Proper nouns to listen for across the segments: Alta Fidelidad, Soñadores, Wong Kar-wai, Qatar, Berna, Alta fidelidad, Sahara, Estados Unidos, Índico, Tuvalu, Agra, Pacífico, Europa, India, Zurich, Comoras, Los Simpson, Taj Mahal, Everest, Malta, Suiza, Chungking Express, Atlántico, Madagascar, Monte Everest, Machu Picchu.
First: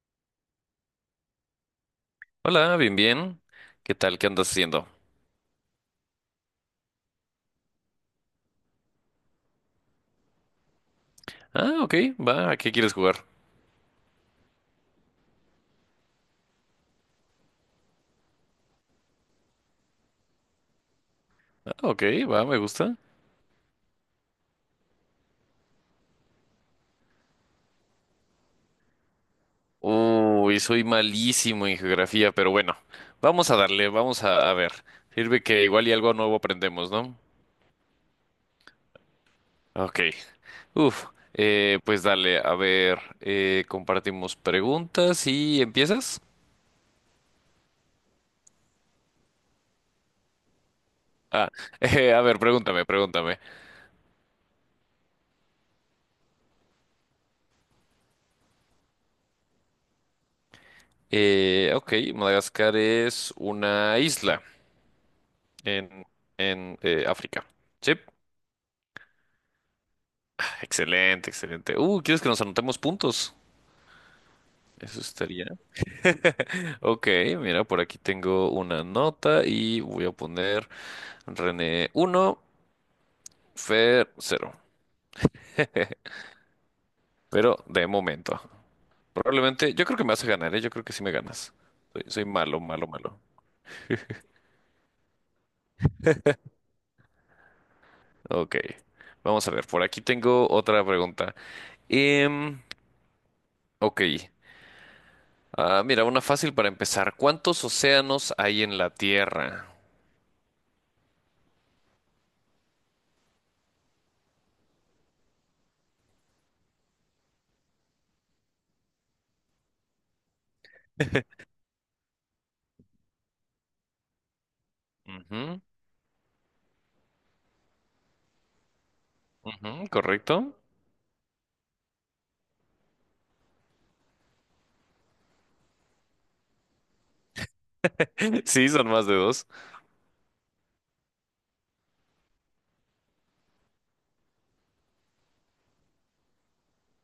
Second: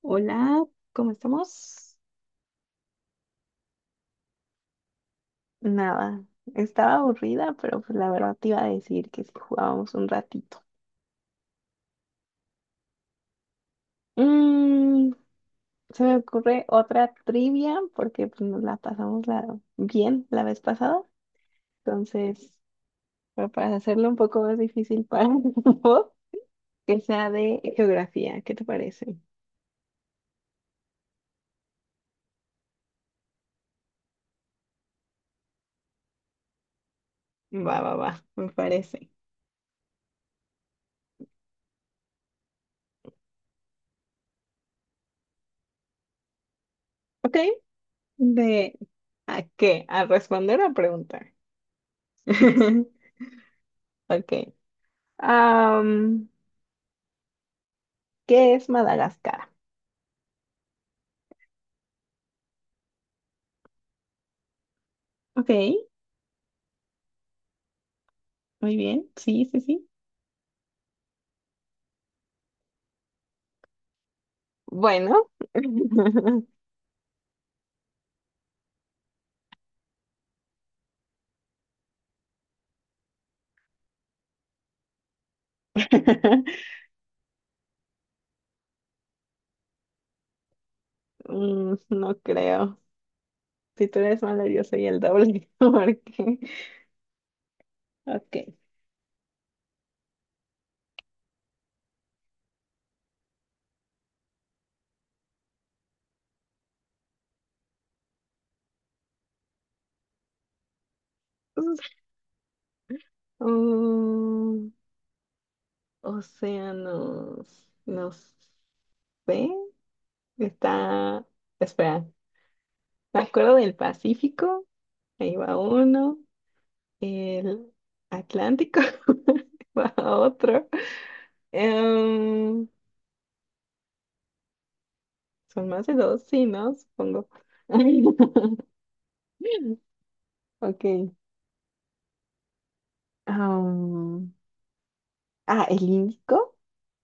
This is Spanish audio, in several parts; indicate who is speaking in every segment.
Speaker 1: Hola, ¿cómo estamos?
Speaker 2: Hola, bien, bien. ¿Qué tal? ¿Qué andas haciendo?
Speaker 1: Nada, estaba aburrida, pero pues la verdad te iba a decir que si jugábamos un ratito.
Speaker 2: Ah, ok, va, ¿a qué quieres jugar?
Speaker 1: Mm, Se me ocurre otra trivia porque pues, nos la pasamos bien la vez pasada.
Speaker 2: Ah, ok, va,
Speaker 1: Entonces,
Speaker 2: me gusta.
Speaker 1: pero para hacerlo un poco más difícil para vos, que sea de geografía, ¿qué te parece?
Speaker 2: Uy, soy malísimo en geografía, pero bueno, vamos a darle, vamos a ver. Sirve que igual y algo nuevo aprendemos, ¿no?
Speaker 1: Va, va, va, me parece.
Speaker 2: Ok. Uf, pues dale, a ver, compartimos preguntas y empiezas.
Speaker 1: Ok, ¿de a qué? ¿A responder a preguntar?
Speaker 2: Ah, a ver, pregúntame, pregúntame.
Speaker 1: Ok, ah, ¿qué es Madagascar?
Speaker 2: Ok, Madagascar es una isla
Speaker 1: Ok, muy
Speaker 2: en, África. ¿Sí?
Speaker 1: bien. Sí, sí, sí.
Speaker 2: Excelente, excelente. ¿Quieres que nos anotemos puntos? Eso
Speaker 1: Bueno,
Speaker 2: estaría. Ok, mira, por aquí tengo una nota y voy a poner René uno, Fer cero. Pero de momento. Probablemente, yo creo que me vas a ganar, ¿eh? Yo creo que sí me ganas.
Speaker 1: mm,
Speaker 2: Soy,
Speaker 1: no
Speaker 2: soy malo,
Speaker 1: creo.
Speaker 2: malo, malo.
Speaker 1: Si tú eres malo, yo soy el doble. Porque, ok.
Speaker 2: Ok, vamos a ver, por aquí tengo otra pregunta. Em, ok, ah, mira, una fácil para empezar. ¿Cuántos océanos hay en la Tierra?
Speaker 1: Mm, océanos, no sé. Está, espera, me acuerdo del Pacífico. Ahí va
Speaker 2: Ujú,
Speaker 1: uno. El Atlántico. Ahí
Speaker 2: ujú,
Speaker 1: va
Speaker 2: ¿correcto?
Speaker 1: otro. Em, Son más de dos, sí, ¿no? Supongo.
Speaker 2: Sí, son más de dos.
Speaker 1: Ok. Am, ah, el Índico.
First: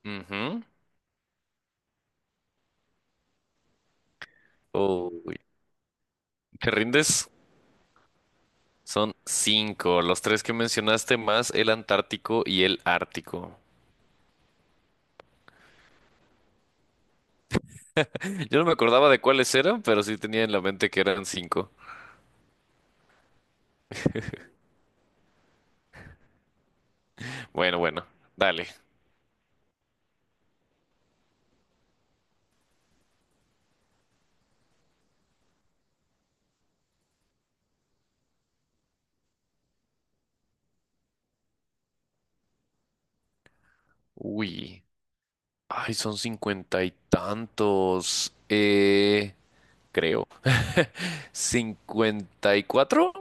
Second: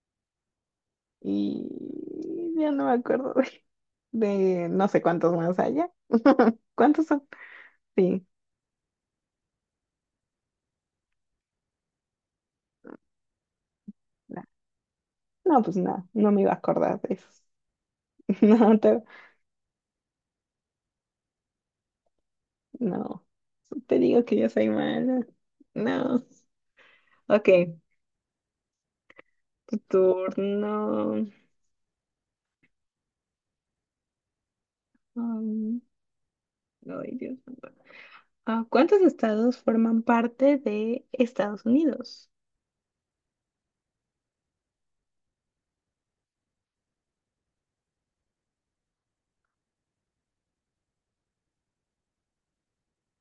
Speaker 2: Ujú.
Speaker 1: Y ya no me acuerdo de no sé cuántos
Speaker 2: Uy,
Speaker 1: más allá.
Speaker 2: ¿te
Speaker 1: ¿Cuántos son?
Speaker 2: rindes?
Speaker 1: Sí.
Speaker 2: Son cinco, los tres que mencionaste más el Antártico y el Ártico.
Speaker 1: na- No, pues nada, no me iba a acordar de eso.
Speaker 2: Yo no me
Speaker 1: No, te,
Speaker 2: acordaba de cuáles eran, pero sí tenía en la mente que eran cinco.
Speaker 1: no. Te digo que yo soy mala. No. Ok,
Speaker 2: Bueno, bueno, dale.
Speaker 1: tu turno. Am, ay, Dios mío. Ah, ¿cuántos estados forman parte de Estados Unidos?
Speaker 2: Uy, ay, son cincuenta y tantos. Creo. ¿54?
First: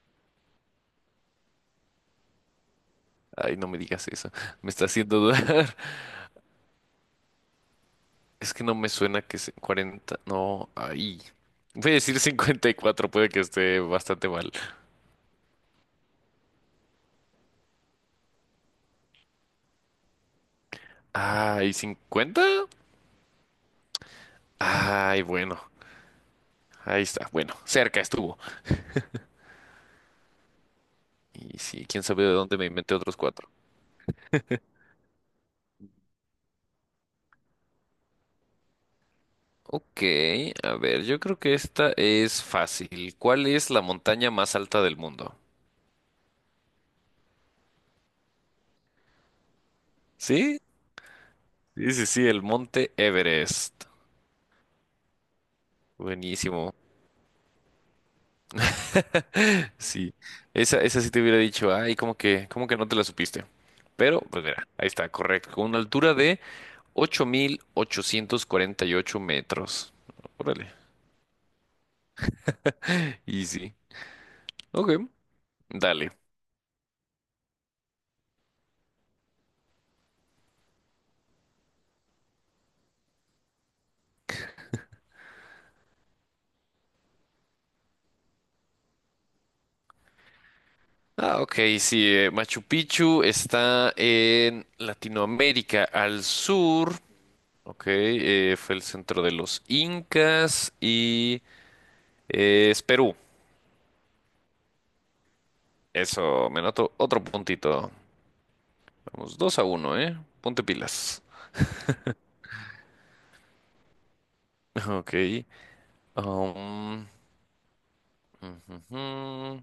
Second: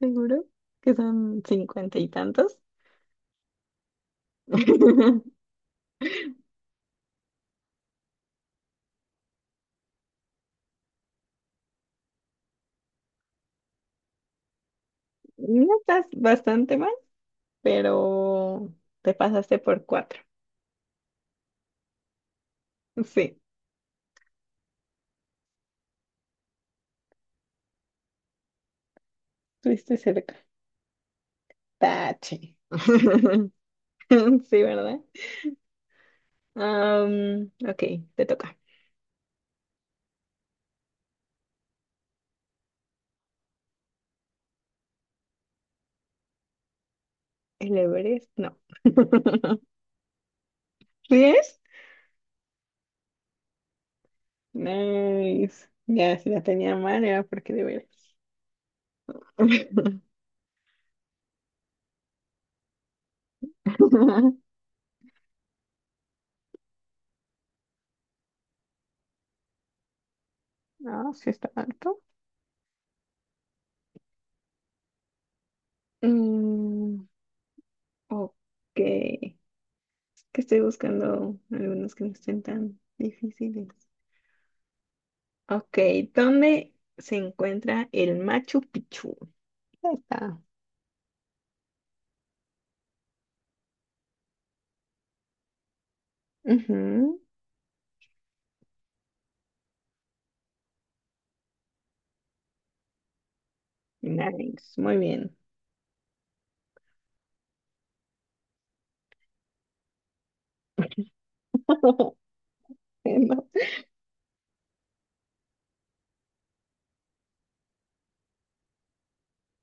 Speaker 1: Seguro que son 50 y tantos.
Speaker 2: Ay, no me digas eso. Me está haciendo dudar. Es que no me suena que 40. No, ahí. Voy a decir 54, puede que esté bastante mal.
Speaker 1: No estás bastante mal, pero te pasaste por cuatro.
Speaker 2: Ay, ¿50?
Speaker 1: Sí,
Speaker 2: Ay, bueno. Ahí está. Bueno, cerca estuvo.
Speaker 1: estuviste cerca.
Speaker 2: Y sí, quién sabe de
Speaker 1: Tache.
Speaker 2: dónde me inventé otros cuatro.
Speaker 1: Sí, ¿verdad? Ok, te toca.
Speaker 2: Ok, a ver, yo creo que esta es fácil. ¿Cuál es la montaña más alta del mundo?
Speaker 1: ¿El Everest? No.
Speaker 2: ¿Sí?
Speaker 1: ¿Sí es?
Speaker 2: Sí, sí, sí, el Monte Everest.
Speaker 1: Nice. Ya, si la
Speaker 2: Buenísimo.
Speaker 1: tenía mal era porque de veras.
Speaker 2: Sí, esa sí te hubiera dicho, ay, como que no te la supiste. Pero, pues mira, ahí está, correcto, con una altura de 8.848 metros. Órale.
Speaker 1: No, sí está alto.
Speaker 2: Y sí, ok, dale.
Speaker 1: Mm, ok, que estoy buscando algunos que no estén tan difíciles. Ok, ¿dónde se encuentra el Machu Picchu? Ahí está.
Speaker 2: Ah, ok, sí, Machu Picchu está en Latinoamérica al
Speaker 1: Ujú,
Speaker 2: sur. Ok, fue el centro de los incas y es Perú.
Speaker 1: nice, muy bien.
Speaker 2: Eso, me noto otro puntito. Vamos, 2-1, ¿eh? Ponte pilas.
Speaker 1: No.
Speaker 2: Ok. Um, ujujú,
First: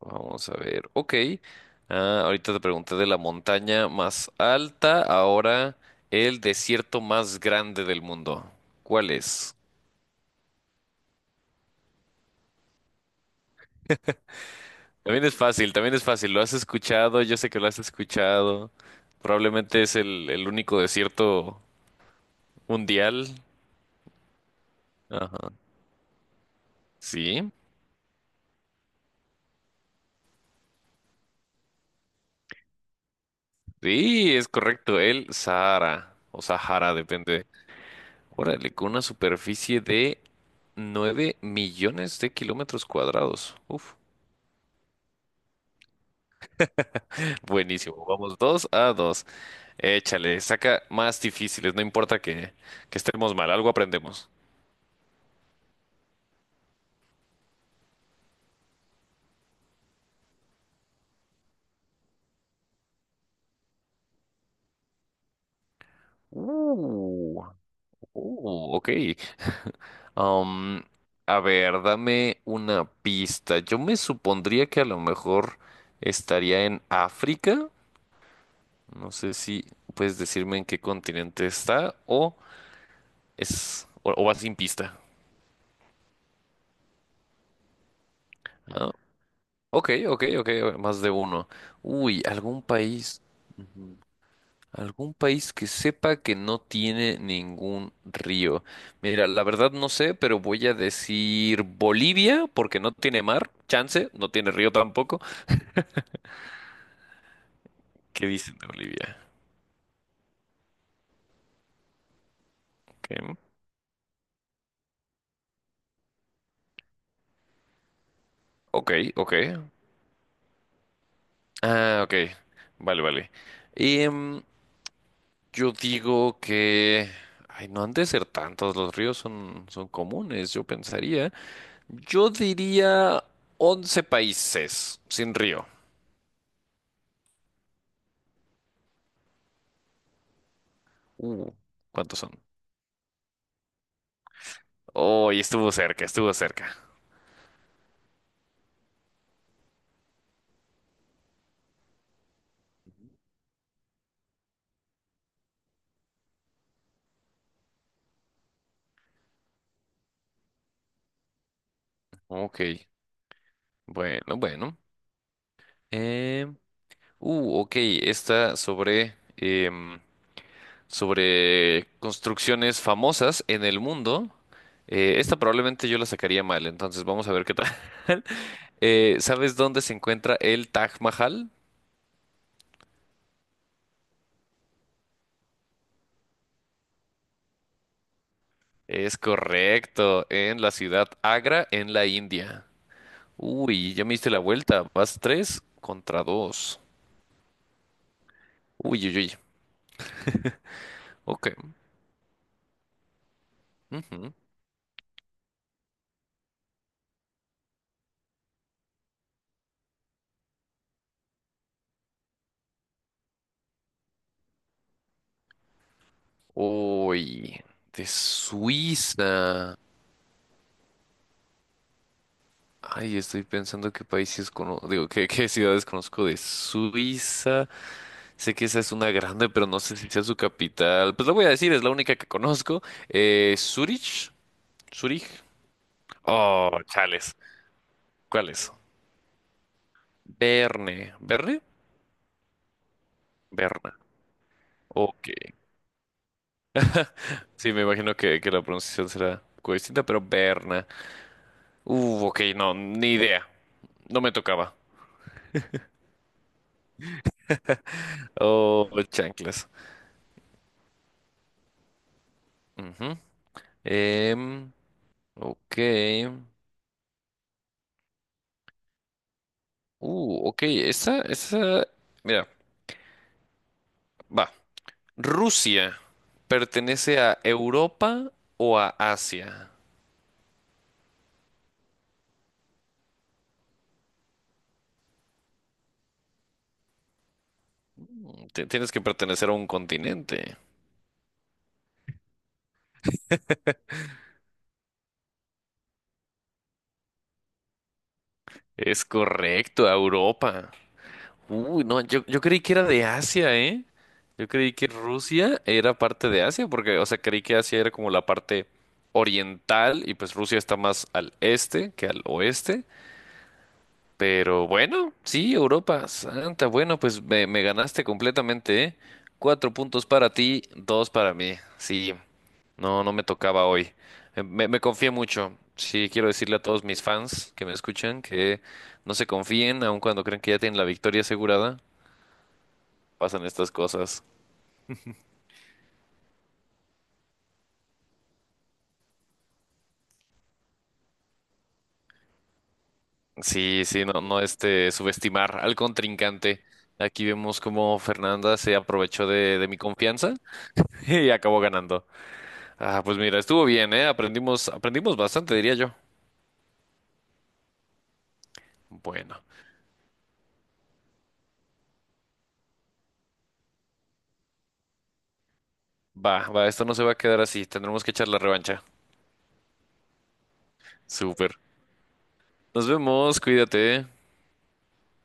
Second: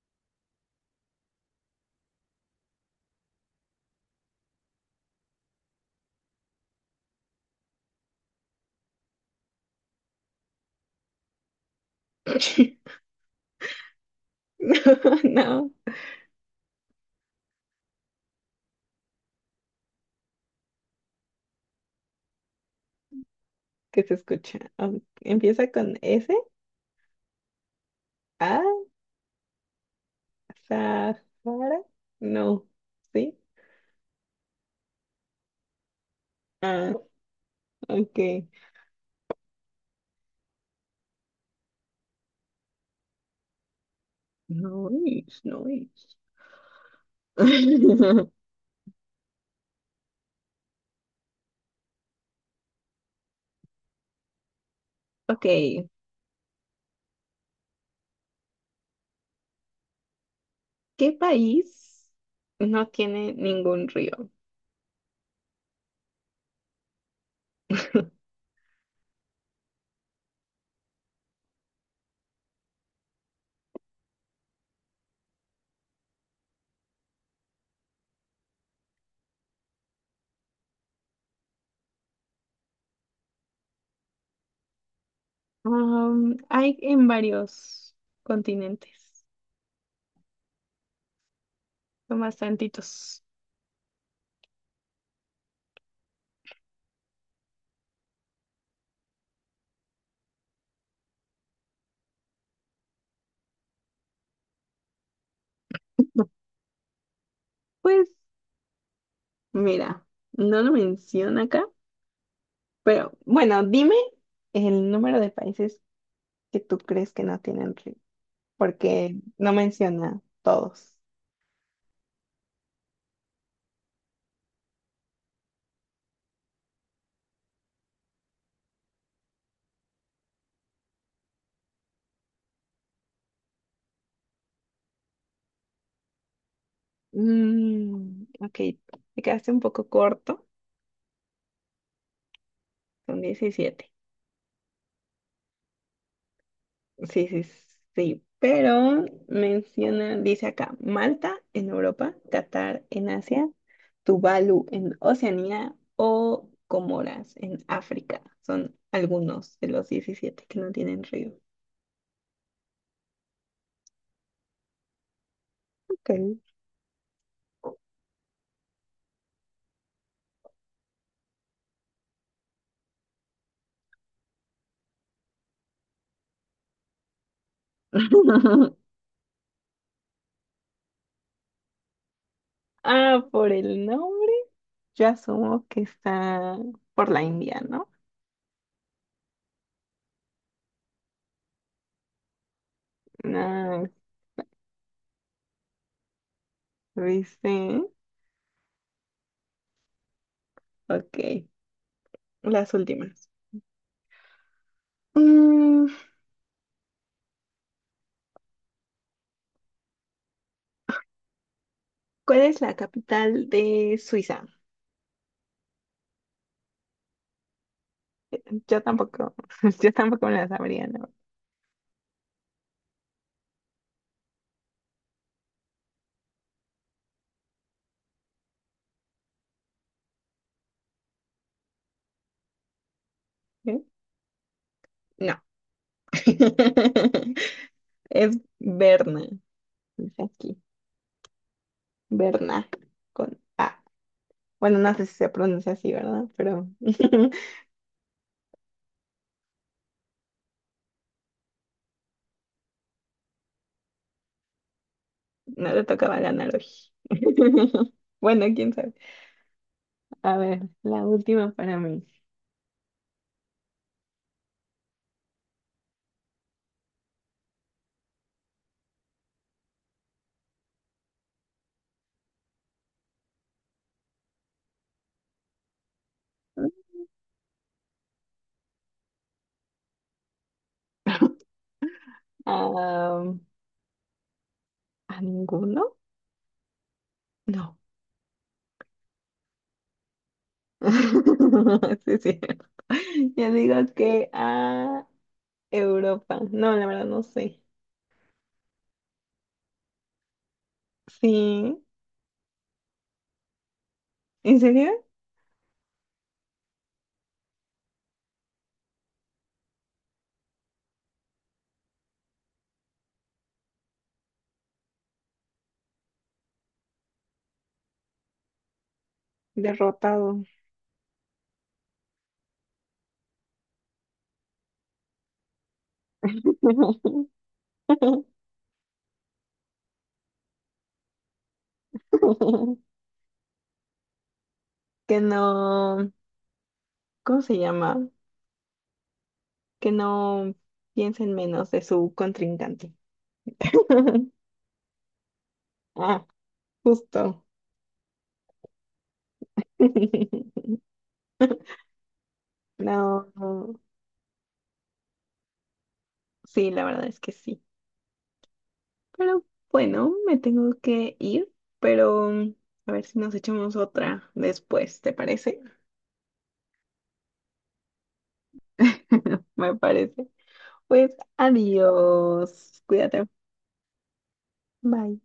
Speaker 2: vamos a ver. Ok. Ah, ahorita te pregunté de la montaña más alta. Ahora el desierto más grande del mundo. ¿Cuál es?
Speaker 1: No,
Speaker 2: También es
Speaker 1: no,
Speaker 2: fácil, también es fácil. Lo has escuchado, yo sé que lo has escuchado. Probablemente es el único desierto mundial.
Speaker 1: que se escucha.
Speaker 2: Ajá.
Speaker 1: Empieza con S,
Speaker 2: Sí.
Speaker 1: A, Sahara. No, ¿sí?
Speaker 2: Sí, es correcto. El Sahara o
Speaker 1: Ah,
Speaker 2: Sahara, depende.
Speaker 1: ok.
Speaker 2: Órale, con una superficie de 9 millones de kilómetros cuadrados. Uf,
Speaker 1: Nice, nice.
Speaker 2: buenísimo. Vamos 2-2. Échale, saca más difíciles, no importa que estemos mal, algo aprendemos.
Speaker 1: Ok, ¿qué país no tiene ningún río?
Speaker 2: Uh, ok. Am, a ver, dame una pista. Yo me supondría que a lo mejor estaría en África. No sé si puedes decirme en qué continente está o es o va sin pista.
Speaker 1: Am, hay en varios
Speaker 2: ¿No?
Speaker 1: continentes,
Speaker 2: Ok, ok, ok, más de uno.
Speaker 1: son
Speaker 2: Uy,
Speaker 1: bastantitos.
Speaker 2: algún país que sepa que no tiene ningún río. Mira, la verdad no sé, pero voy a decir Bolivia, porque no tiene mar, chance, no tiene río tampoco.
Speaker 1: Pues
Speaker 2: ¿Qué dicen de Bolivia?
Speaker 1: mira, no lo menciona acá,
Speaker 2: Ok,
Speaker 1: pero bueno, dime el número de países que tú crees que no tienen río,
Speaker 2: ok.
Speaker 1: porque
Speaker 2: Ok.
Speaker 1: no menciona todos.
Speaker 2: Ah, ok. Vale, vale. Em, yo digo que... Ay, no han de ser tantos, los ríos son comunes, yo pensaría. Yo diría 11 países sin río.
Speaker 1: Mm, ok, te quedaste un poco corto,
Speaker 2: Uh, ¿Cuántos son?
Speaker 1: son 17.
Speaker 2: Oh, y estuvo cerca, estuvo cerca.
Speaker 1: Sí, sí, sí, pero menciona, dice acá, Malta en Europa, Qatar en Asia, Tuvalu en Oceanía o Comoras en África. Son algunos de los 17 que no tienen río.
Speaker 2: Ok, bueno, bueno.
Speaker 1: Ok.
Speaker 2: Em, ok, esta sobre construcciones famosas en el mundo. Esta probablemente yo la sacaría mal, entonces vamos a ver qué tal. ¿Sabes dónde se encuentra el Taj Mahal?
Speaker 1: Ah, por el nombre, yo asumo que está por la India, ¿no?
Speaker 2: Es correcto, en la ciudad Agra, en la India.
Speaker 1: Ah,
Speaker 2: Uy, ya me diste la vuelta. Vas 3-2.
Speaker 1: dice,
Speaker 2: Uy, uy, uy.
Speaker 1: ok,
Speaker 2: Ok.
Speaker 1: las últimas.
Speaker 2: Ujú.
Speaker 1: Mm, ¿cuál es la capital de Suiza?
Speaker 2: Uy, de
Speaker 1: Yo tampoco,
Speaker 2: Suiza.
Speaker 1: yo tampoco me la sabría, ¿no?
Speaker 2: Ay, estoy pensando qué países conozco. Digo, qué ciudades conozco de Suiza. Sé que esa es una grande, pero no sé si sea su capital. Pues lo voy a decir, es la única que conozco.
Speaker 1: ¿Eh?
Speaker 2: Zurich. Zurich.
Speaker 1: No.
Speaker 2: Oh, chales.
Speaker 1: Es
Speaker 2: ¿Cuál es?
Speaker 1: Berna. Dice aquí,
Speaker 2: Berne. ¿Berne?
Speaker 1: Berna, con A.
Speaker 2: Berna.
Speaker 1: Bueno, no sé si
Speaker 2: Ok.
Speaker 1: se pronuncia así, ¿verdad? Pero
Speaker 2: Sí, me imagino que la pronunciación será un poco distinta, pero Berna. Ok, no, ni idea. No me tocaba.
Speaker 1: no le tocaba ganar hoy. Bueno, quién
Speaker 2: Oh,
Speaker 1: sabe.
Speaker 2: chanclas.
Speaker 1: A ver, la última para mí.
Speaker 2: Ujú. Em, ok. Ok, esa, esa. Mira, va. ¿Rusia pertenece a Europa o a Asia?
Speaker 1: Ah, ¿a ninguno? No.
Speaker 2: Tienes que pertenecer a un continente.
Speaker 1: Sí, sí. Yo digo que a Europa. No, la verdad no sé.
Speaker 2: Es correcto, a Europa.
Speaker 1: Sí.
Speaker 2: Uy, no, yo creí que era de Asia, ¿eh? Yo
Speaker 1: ¿En
Speaker 2: creí que
Speaker 1: serio?
Speaker 2: Rusia era parte de Asia, porque, o sea, creí que Asia era como la parte oriental y pues Rusia está más al este que al oeste. Pero bueno, sí, Europa, santa, bueno, pues me ganaste completamente, ¿eh? 4 puntos para
Speaker 1: Derrotado.
Speaker 2: ti, dos para mí. Sí, no, no me tocaba hoy. Me confié mucho. Sí, quiero decirle a todos mis fans que me escuchan que no se confíen, aun cuando creen que ya tienen la victoria asegurada pasan estas cosas.
Speaker 1: Que no, ¿cómo se llama? Que no piensen menos de su contrincante.
Speaker 2: Sí, sí, no, no este, subestimar al
Speaker 1: Ah,
Speaker 2: contrincante. Aquí
Speaker 1: justo.
Speaker 2: vemos cómo Fernanda se aprovechó de mi confianza y acabó ganando. Ah, pues
Speaker 1: No,
Speaker 2: mira, estuvo
Speaker 1: no,
Speaker 2: bien, ¿eh? Aprendimos bastante, diría yo.
Speaker 1: sí, la verdad es que sí.
Speaker 2: Bueno,
Speaker 1: Pero bueno, me tengo que ir, pero a ver si nos echamos otra después, ¿te parece?
Speaker 2: va, va, esto no se va a quedar así. Tendremos que echar la revancha.
Speaker 1: Me parece. Pues
Speaker 2: Súper.
Speaker 1: adiós.
Speaker 2: Nos
Speaker 1: Cuídate.
Speaker 2: vemos, cuídate.
Speaker 1: Bye.